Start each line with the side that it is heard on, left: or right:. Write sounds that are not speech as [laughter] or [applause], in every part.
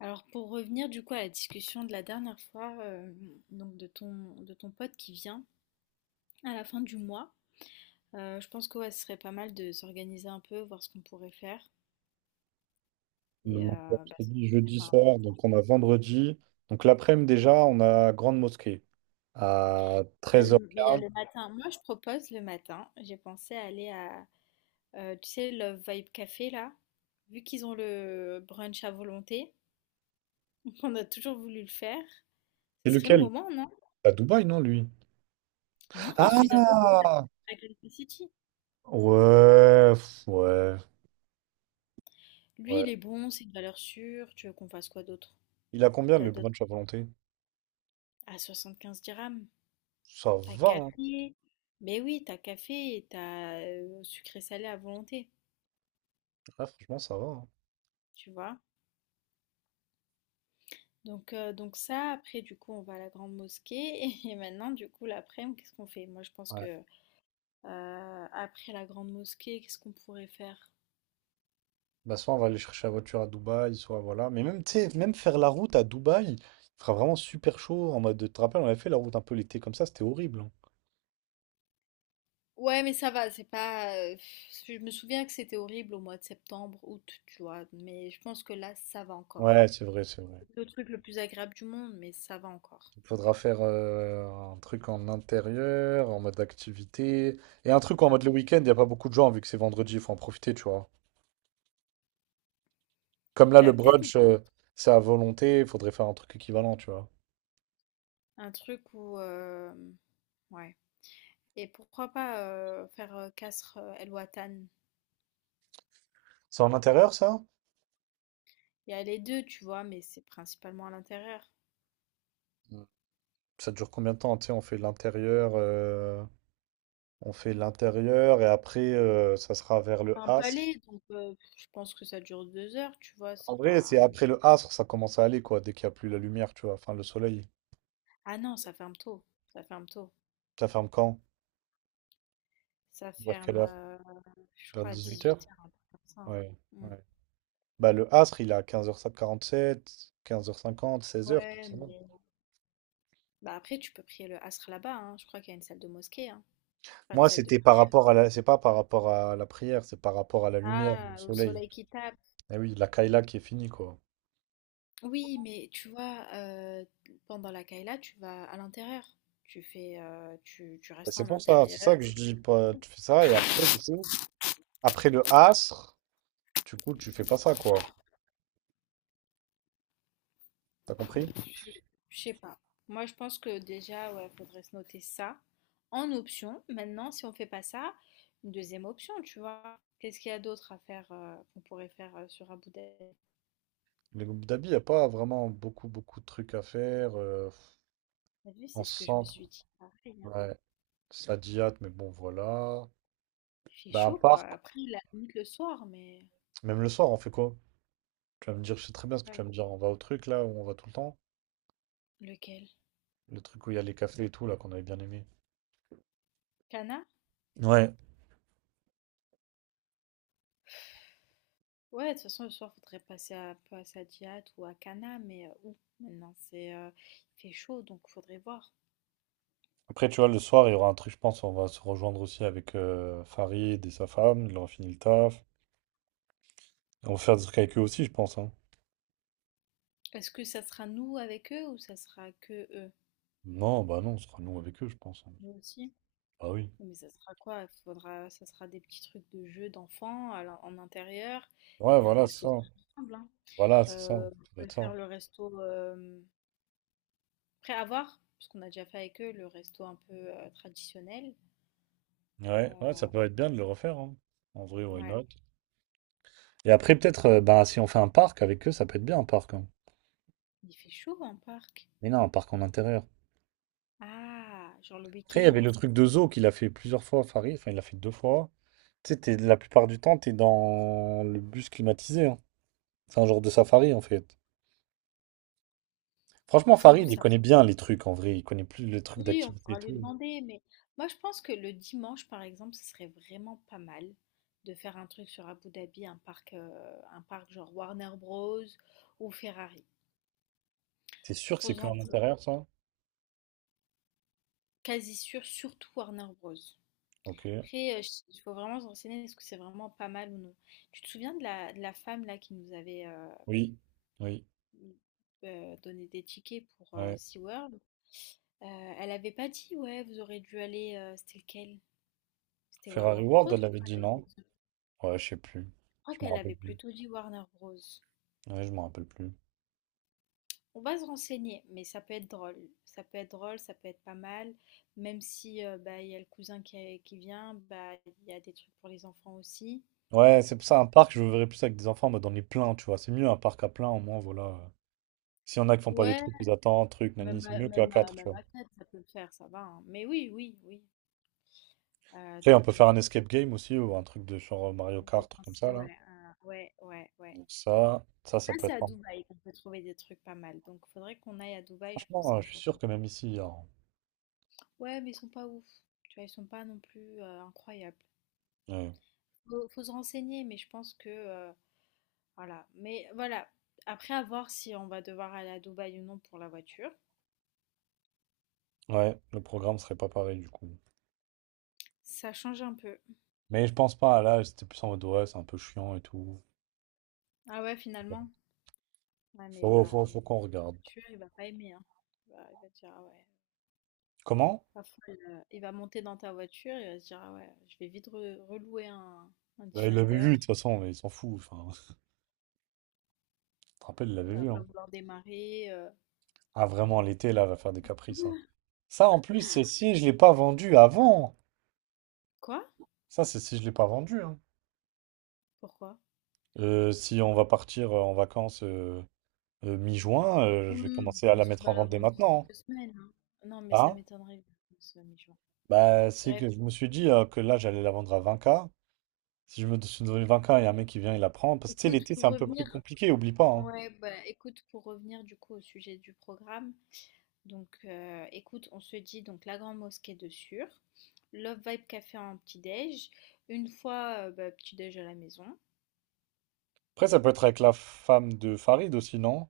left: Alors pour revenir du coup à la discussion de la dernière fois, donc de ton pote qui vient à la fin du mois, je pense que ouais, ce serait pas mal de s'organiser un peu, voir ce qu'on pourrait faire et
right: Donc, je
left: bah,
right: t'ai dit
left: s'organiser
right: jeudi
left: par rapport
right: soir,
left: à-
right: donc on a vendredi. Donc l'après-midi déjà, on a Grande Mosquée à
left: Il y a le il y a
right: 13h15.
left: le matin. Moi, je propose le matin. J'ai pensé à aller à, tu sais, Love Vibe Café là, vu qu'ils ont le brunch à volonté, [laughs] on a toujours voulu le faire.
right: C'est
left: Ce serait le
right: lequel?
left: moment, non?
right: À Dubaï, non, lui?
left: Non, je suis d'accord
right: Ah!
left: avec City.
right: Ouais, ouais,
left: Lui,
right: ouais.
left: il est bon, c'est une valeur sûre. Tu veux qu'on fasse quoi d'autre?
right: Il a combien
left: T'as
right: le
left: d'autres
right: brunch à volonté?
left: à 75 dirhams.
right: Ça
left: T'as
right: va, hein.
left: café. Mais oui, t'as café et t'as sucré salé à volonté,
right: Ouais, franchement, ça va, hein.
left: tu vois. Donc ça, après, du coup, on va à la grande mosquée. [laughs] Et maintenant, du coup, l'après-midi, qu'est-ce qu'on fait? Moi, je pense
right: Ouais.
left: que après la grande mosquée, qu'est-ce qu'on pourrait faire?
right: Bah, soit on va aller chercher la voiture à Dubaï, soit voilà. Mais même, tu sais, même faire la route à Dubaï, il fera vraiment super chaud. En mode, tu te rappelles, on avait fait la route un peu l'été comme ça, c'était horrible, hein.
left: Ouais, mais ça va, c'est pas. Je me souviens que c'était horrible au mois de septembre, août, tu vois. Mais je pense que là, ça va encore.
right: Ouais, c'est vrai, c'est vrai.
left: C'est le truc le plus agréable du monde, mais ça va encore.
right: Il faudra faire un truc en intérieur, en mode activité. Et un truc en
left: Ah.
right: mode le week-end, il n'y a pas beaucoup de gens vu que c'est vendredi, il faut en profiter, tu vois. Comme là, le
left: Bah, peut-être
right: brunch, c'est à volonté, il faudrait faire un truc équivalent, tu vois.
left: un truc où. Ouais. Et pourquoi pas faire Kasr El Watan?
right: C'est en intérieur, ça?
left: Il y a les deux, tu vois, mais c'est principalement à l'intérieur.
right: Mm. Ça dure combien de temps? Tu sais, on fait l'intérieur et après, ça sera vers le
left: C'est un
right: asr.
left: palais, donc je pense que ça dure 2 heures, tu vois,
right: En
left: c'est
right: vrai,
left: pas.
right: c'est
left: Ah non.
right: après le asr, ça commence à aller, quoi, dès qu'il n'y a plus la lumière, tu vois. Enfin, le soleil.
left: Ah non, ça ferme tôt. Ça ferme tôt.
right: Ça ferme quand?
left: Ça
right: Vers quelle
left: ferme,
right: heure?
left: je
right: Vers
left: crois, à
right: 18h?
left: 18h, un truc comme ça, hein.
right: Ouais,
left: Mm.
right: ouais. Bah, le Asr, il est à 15 h sept 15h50, 16h tout
left: Ouais,
right: ça.
left: mais. Bah après, tu peux prier le Asr là-bas, hein. Je crois qu'il y a une salle de mosquée, hein. Enfin, une
right: Moi,
left: salle de
right: c'était par
left: prière.
right: rapport à la... C'est pas par rapport à la prière, c'est par rapport à la lumière, au
left: Ah, au
right: soleil.
left: soleil qui tape.
right: Eh oui, la Kaila qui est finie, quoi.
left: Oui, mais tu vois, pendant la Kayla, tu vas à l'intérieur. Tu fais, tu
right: Bah,
left: restes
right: c'est
left: en
right: pour ça,
left: intérieur.
right: c'est ça que je
left: C'est-
right: dis. Tu fais ça et après, c'est ça. Après le Asr, du coup, tu fais pas ça, quoi. T'as compris?
left: Je, je sais pas. Moi, je pense que déjà, ouais, faudrait se noter ça en option. Maintenant, si on fait pas ça, une deuxième option, tu vois. Qu'est-ce qu'il y a d'autre à faire qu'on pourrait faire sur Abu Dhabi?
right: Les groupes d'habits, il n'y a pas vraiment beaucoup, beaucoup de trucs à faire,
left: T'as vu,
right: en
left: c'est ce que je me
right: centre,
left: suis dit. Pareil, hein.
right: ouais. Sadiat, mais bon, voilà.
left: Il fait
right: Bah, un
left: chaud, quoi.
right: parc,
left: Après, la limite le soir, mais
right: même le soir, on fait quoi? Tu vas me dire, je sais très bien ce que tu
left: ouais.
right: vas me dire. On va au truc là où on va tout le temps.
left: Lequel?
right: Le truc où il y a les cafés et tout là qu'on avait bien aimé.
left: Cana?
right: Ouais.
left: Ouais, de toute façon, le soir, faudrait passer à, un peu à Sadiat ou à Cana, mais où maintenant c'est, il fait chaud, donc faudrait voir.
right: Après, tu vois, le soir, il y aura un truc, je pense. On va se rejoindre aussi avec Farid et sa femme. Il aura fini le taf. On va faire des trucs avec eux aussi, je pense, hein.
left: Est-ce que ça sera nous avec eux ou ça sera que eux?
right: Non, bah non, on sera nous avec eux, je pense, hein.
left: Nous aussi.
right: Ah oui.
left: Mais ça sera quoi? Faudra, ça sera des petits trucs de jeux d'enfants en intérieur
right: Ouais,
left: et un
right: voilà, c'est
left: resto
right: ça.
left: tout ensemble, hein.
right: Voilà, c'est ça.
left: On
right: Ça doit
left: pourrait
right: être ça.
left: faire le resto après avoir, parce qu'on a déjà fait avec eux le resto un peu traditionnel.
right: Ouais, ouais,
left: Euh,
right: ça peut être bien de le refaire, hein. En vrai, why
left: ouais,
right: not? Et après, peut-être, bah, si on fait un parc avec eux, ça peut être bien un parc, hein.
left: il fait chaud en parc.
right: Mais non, un parc en intérieur.
left: Ah, genre le
right: Après, il y avait
left: week-end.
right: le truc de Zo qu'il a fait plusieurs fois, Farid. Enfin, il l'a fait deux fois. Tu sais, la plupart du temps, t'es dans le bus climatisé, hein. C'est un genre de safari, en fait. Franchement,
left: C'est où
right: Farid, il
left: ça?
right: connaît bien les trucs, en vrai. Il connaît plus le truc
left: Oui, on
right: d'activité et
left: pourra lui
right: tout.
left: demander, mais moi je pense que le dimanche, par exemple, ce serait vraiment pas mal de faire un truc sur Abu Dhabi, un parc genre Warner Bros. Ou Ferrari.
right: T'es sûr que c'est
left: Faut
right: que
left: en
right: en
left: être
right: intérieur, ça?
left: quasi sûr, surtout Warner Bros.
right: Ok.
left: Après, il faut vraiment se renseigner est-ce que c'est vraiment pas mal ou non. Tu te souviens de la femme là qui nous avait
right: Oui. Oui.
left: donné des tickets pour
right: Ouais.
left: SeaWorld? Elle avait pas dit, ouais, vous aurez dû aller, c'était lequel? C'était Warner
right: Ferrari World,
left: Bros. Je
right: elle avait
left: crois,
right: dit
left: elle a dit.
right: non. Ouais, je sais plus.
left: Crois
right: Je me
left: qu'elle
right: rappelle
left: avait
right: plus.
left: plutôt dit Warner Bros.
right: Ouais, je me rappelle plus.
left: On va se renseigner, mais ça peut être drôle. Ça peut être drôle, ça peut être pas mal. Même si bah, il y a le cousin qui vient, bah, il y a des trucs pour les enfants aussi.
right: Ouais, c'est
left: Donc
right: pour
left: ça...
right: ça, un parc, je le verrais plus avec des enfants, mais dans les pleins, tu vois. C'est mieux un parc à plein, au moins, voilà. S'il y en a qui font pas des
left: Ouais,
right: trucs, ils attendent, trucs, nani,
left: même,
right: c'est
left: à-
right: mieux qu'à
left: même, à-
right: quatre, tu
left: même
right: vois.
left: à quatre, ça peut le faire, ça va, hein. Mais oui, oui, oui.
right: Après, on
left: Donc
right: peut
left: on
right: faire un
left: peut
right: escape game aussi, ou un truc de genre Mario
left: je
right: Kart, truc comme ça,
left: pensais,
right: là.
left: ouais, ouais, ouais,
right: Donc ça
left: Là
right: peut
left: c'est à
right: être...
left: Dubaï qu'on peut trouver des trucs pas mal. Donc il faudrait qu'on aille à Dubaï, je pense,
right: Franchement,
left: un
right: je suis
left: jour.
right: sûr que même ici, hein,
left: Ouais, mais ils sont pas ouf. Tu vois, ils sont pas non plus incroyables.
right: ouais.
left: Faut se renseigner, mais je pense que voilà. Mais voilà, après à voir si on va devoir aller à Dubaï ou non pour la voiture.
right: Ouais, le programme serait pas pareil, du coup.
left: Ça change un peu.
right: Mais je pense pas, là, c'était plus en mode, ouais, c'est un peu chiant et tout.
left: Ah ouais,
right: Ouais.
left: finalement. Ouais, mais il
right: Faut,
left: va
right: faut- faut
left: monter
right: qu'on
left: dans la
right: regarde.
left: voiture, il va pas aimer, hein. Il va dire ah ouais,
right: Comment?
left: pas folle. Il va monter dans ta voiture, il va se dire ah ouais, je vais vite relouer un
right: Bah, il l'avait
left: Defender.
right: vu, de toute façon, mais il s'en fout. Enfin, [laughs] tu te rappelles, il l'avait
left: Il va
right: vu,
left: pas
right: hein.
left: vouloir démarrer.
right: Ah, vraiment, l'été, là, va faire des caprices, hein. Ça, en plus, c'est si je l'ai pas vendu avant.
left: Quoi?
right: Ça, c'est si je l'ai pas vendu, hein.
left: Pourquoi?
right: Si on va partir en vacances... mi-juin, je vais
left: Oui,
right: commencer à la
left: parce que tu
right: mettre en
left: vas la
right: vente dès
left: vendre d'ici
right: maintenant,
left: 2 semaines, hein. Non, mais
right: hein.
left: ça
right: Hein.
left: m'étonnerait que ça soit mi-juin.
right: Bah, c'est
left: Bref,
right: que je me suis dit que là, j'allais la vendre à 20K. Si je me suis donné 20K et un mec qui vient, il la prend. Parce que tu sais,
left: écoute,
right: l'été, c'est
left: pour
right: un peu plus
left: revenir
right: compliqué, oublie pas, hein.
left: ouais, bah, écoute, pour revenir du coup au sujet du programme, donc écoute, on se dit donc la Grande Mosquée de Sûr, Love Vibe Café en petit-déj, une fois bah, petit-déj à la maison.
right: Après, ça peut être avec la femme de Farid aussi, non?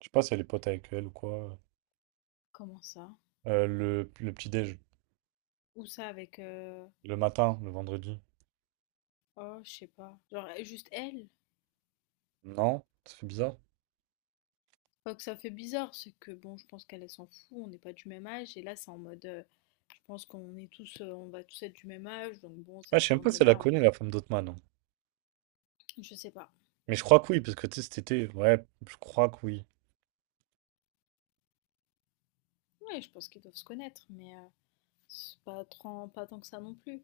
right: Je sais pas si elle est pote avec elle ou quoi.
left: Comment ça?
right: Le petit-déj,
left: Ou ça avec
right: le matin, le vendredi.
left: oh, je sais pas. Genre juste elle.
right: Non? Ça fait bizarre.
left: Pas que ça fait bizarre, c'est que bon, je pense qu'elle elle s'en fout, on n'est pas du même âge et là c'est en mode je pense qu'on est tous on va tous être du même âge, donc bon,
right: Ouais, je
left: cette
right: sais même pas si elle la
left: journée-là,
right: connaît, la femme d'Othman, hein.
left: on- je sais pas.
right: Mais je crois que oui, parce que tu sais, cet été, ouais, je crois que oui.
left: Ouais, je pense qu'ils doivent se connaître, mais c'est pas trop, pas tant que ça non plus.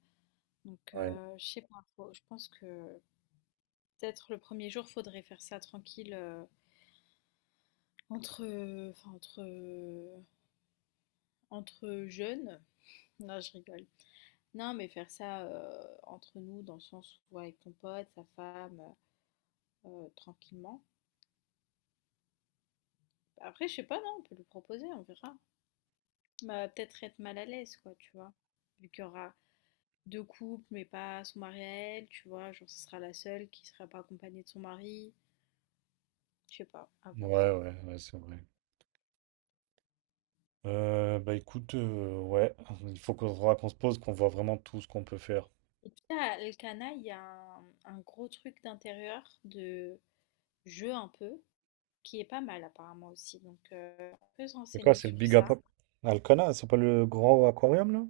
left: Donc,
right: Ouais,
left: je sais pas, je pense que peut-être le premier jour, faudrait faire ça tranquille enfin, entre jeunes. Non, je rigole. Non, mais faire ça entre nous, dans le sens où ouais, avec ton pote, sa femme, tranquillement. Après, je sais pas, non, on peut lui proposer, on verra. Bah, peut-être être mal à l'aise, quoi, tu vois. Vu qu'il y aura deux couples, mais pas son mari à elle, tu vois, genre ce sera la seule qui sera pas accompagnée de son mari. Je sais pas, à voir.
right: ouais, ouais, ouais, c'est vrai. Bah écoute, ouais, il faut qu'on faudra qu'on se pose, qu'on voit vraiment tout ce qu'on peut faire.
left: Et puis à Elkana, il y a un gros truc d'intérieur, de jeu un peu, qui est pas mal apparemment aussi. Donc on peut se
right: C'est quoi,
left: renseigner
right: c'est le
left: sur
right: Big
left: ça.
right: Apple? Alcana, c'est pas le grand aquarium là?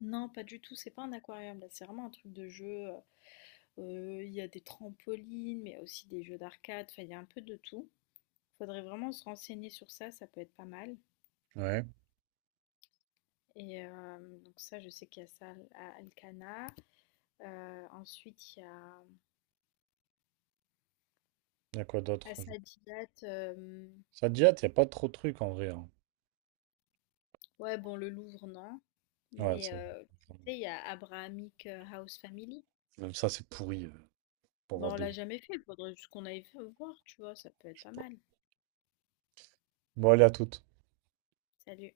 left: Non, pas du tout, c'est pas un aquarium là, c'est vraiment un truc de jeu. Il y a des trampolines, mais il y a aussi des jeux d'arcade, enfin il y a un peu de tout. Faudrait vraiment se renseigner sur ça, ça peut être pas mal.
right: Ouais.
left: Et donc ça, je sais qu'il y a ça à Elkana. Ensuite, il y a
right: Il y a quoi
left: à
right: d'autre? Je-
left: Sadiat.
right: Ça te jette, il n'y a pas trop de trucs en vrai, hein.
left: Ouais, bon, le Louvre, non.
right: Ouais,
left: Mais
right: ça.
left: tu sais, il y a Abrahamic House Family.
right: Même ça, c'est pourri, pour voir
left: Bon, on l'a
right: des.
left: jamais fait, faudrait juste qu'on aille voir, tu vois, ça peut être
right: Je sais
left: pas
right: pas.
left: mal.
right: Bon, allez, à toutes.
left: Salut.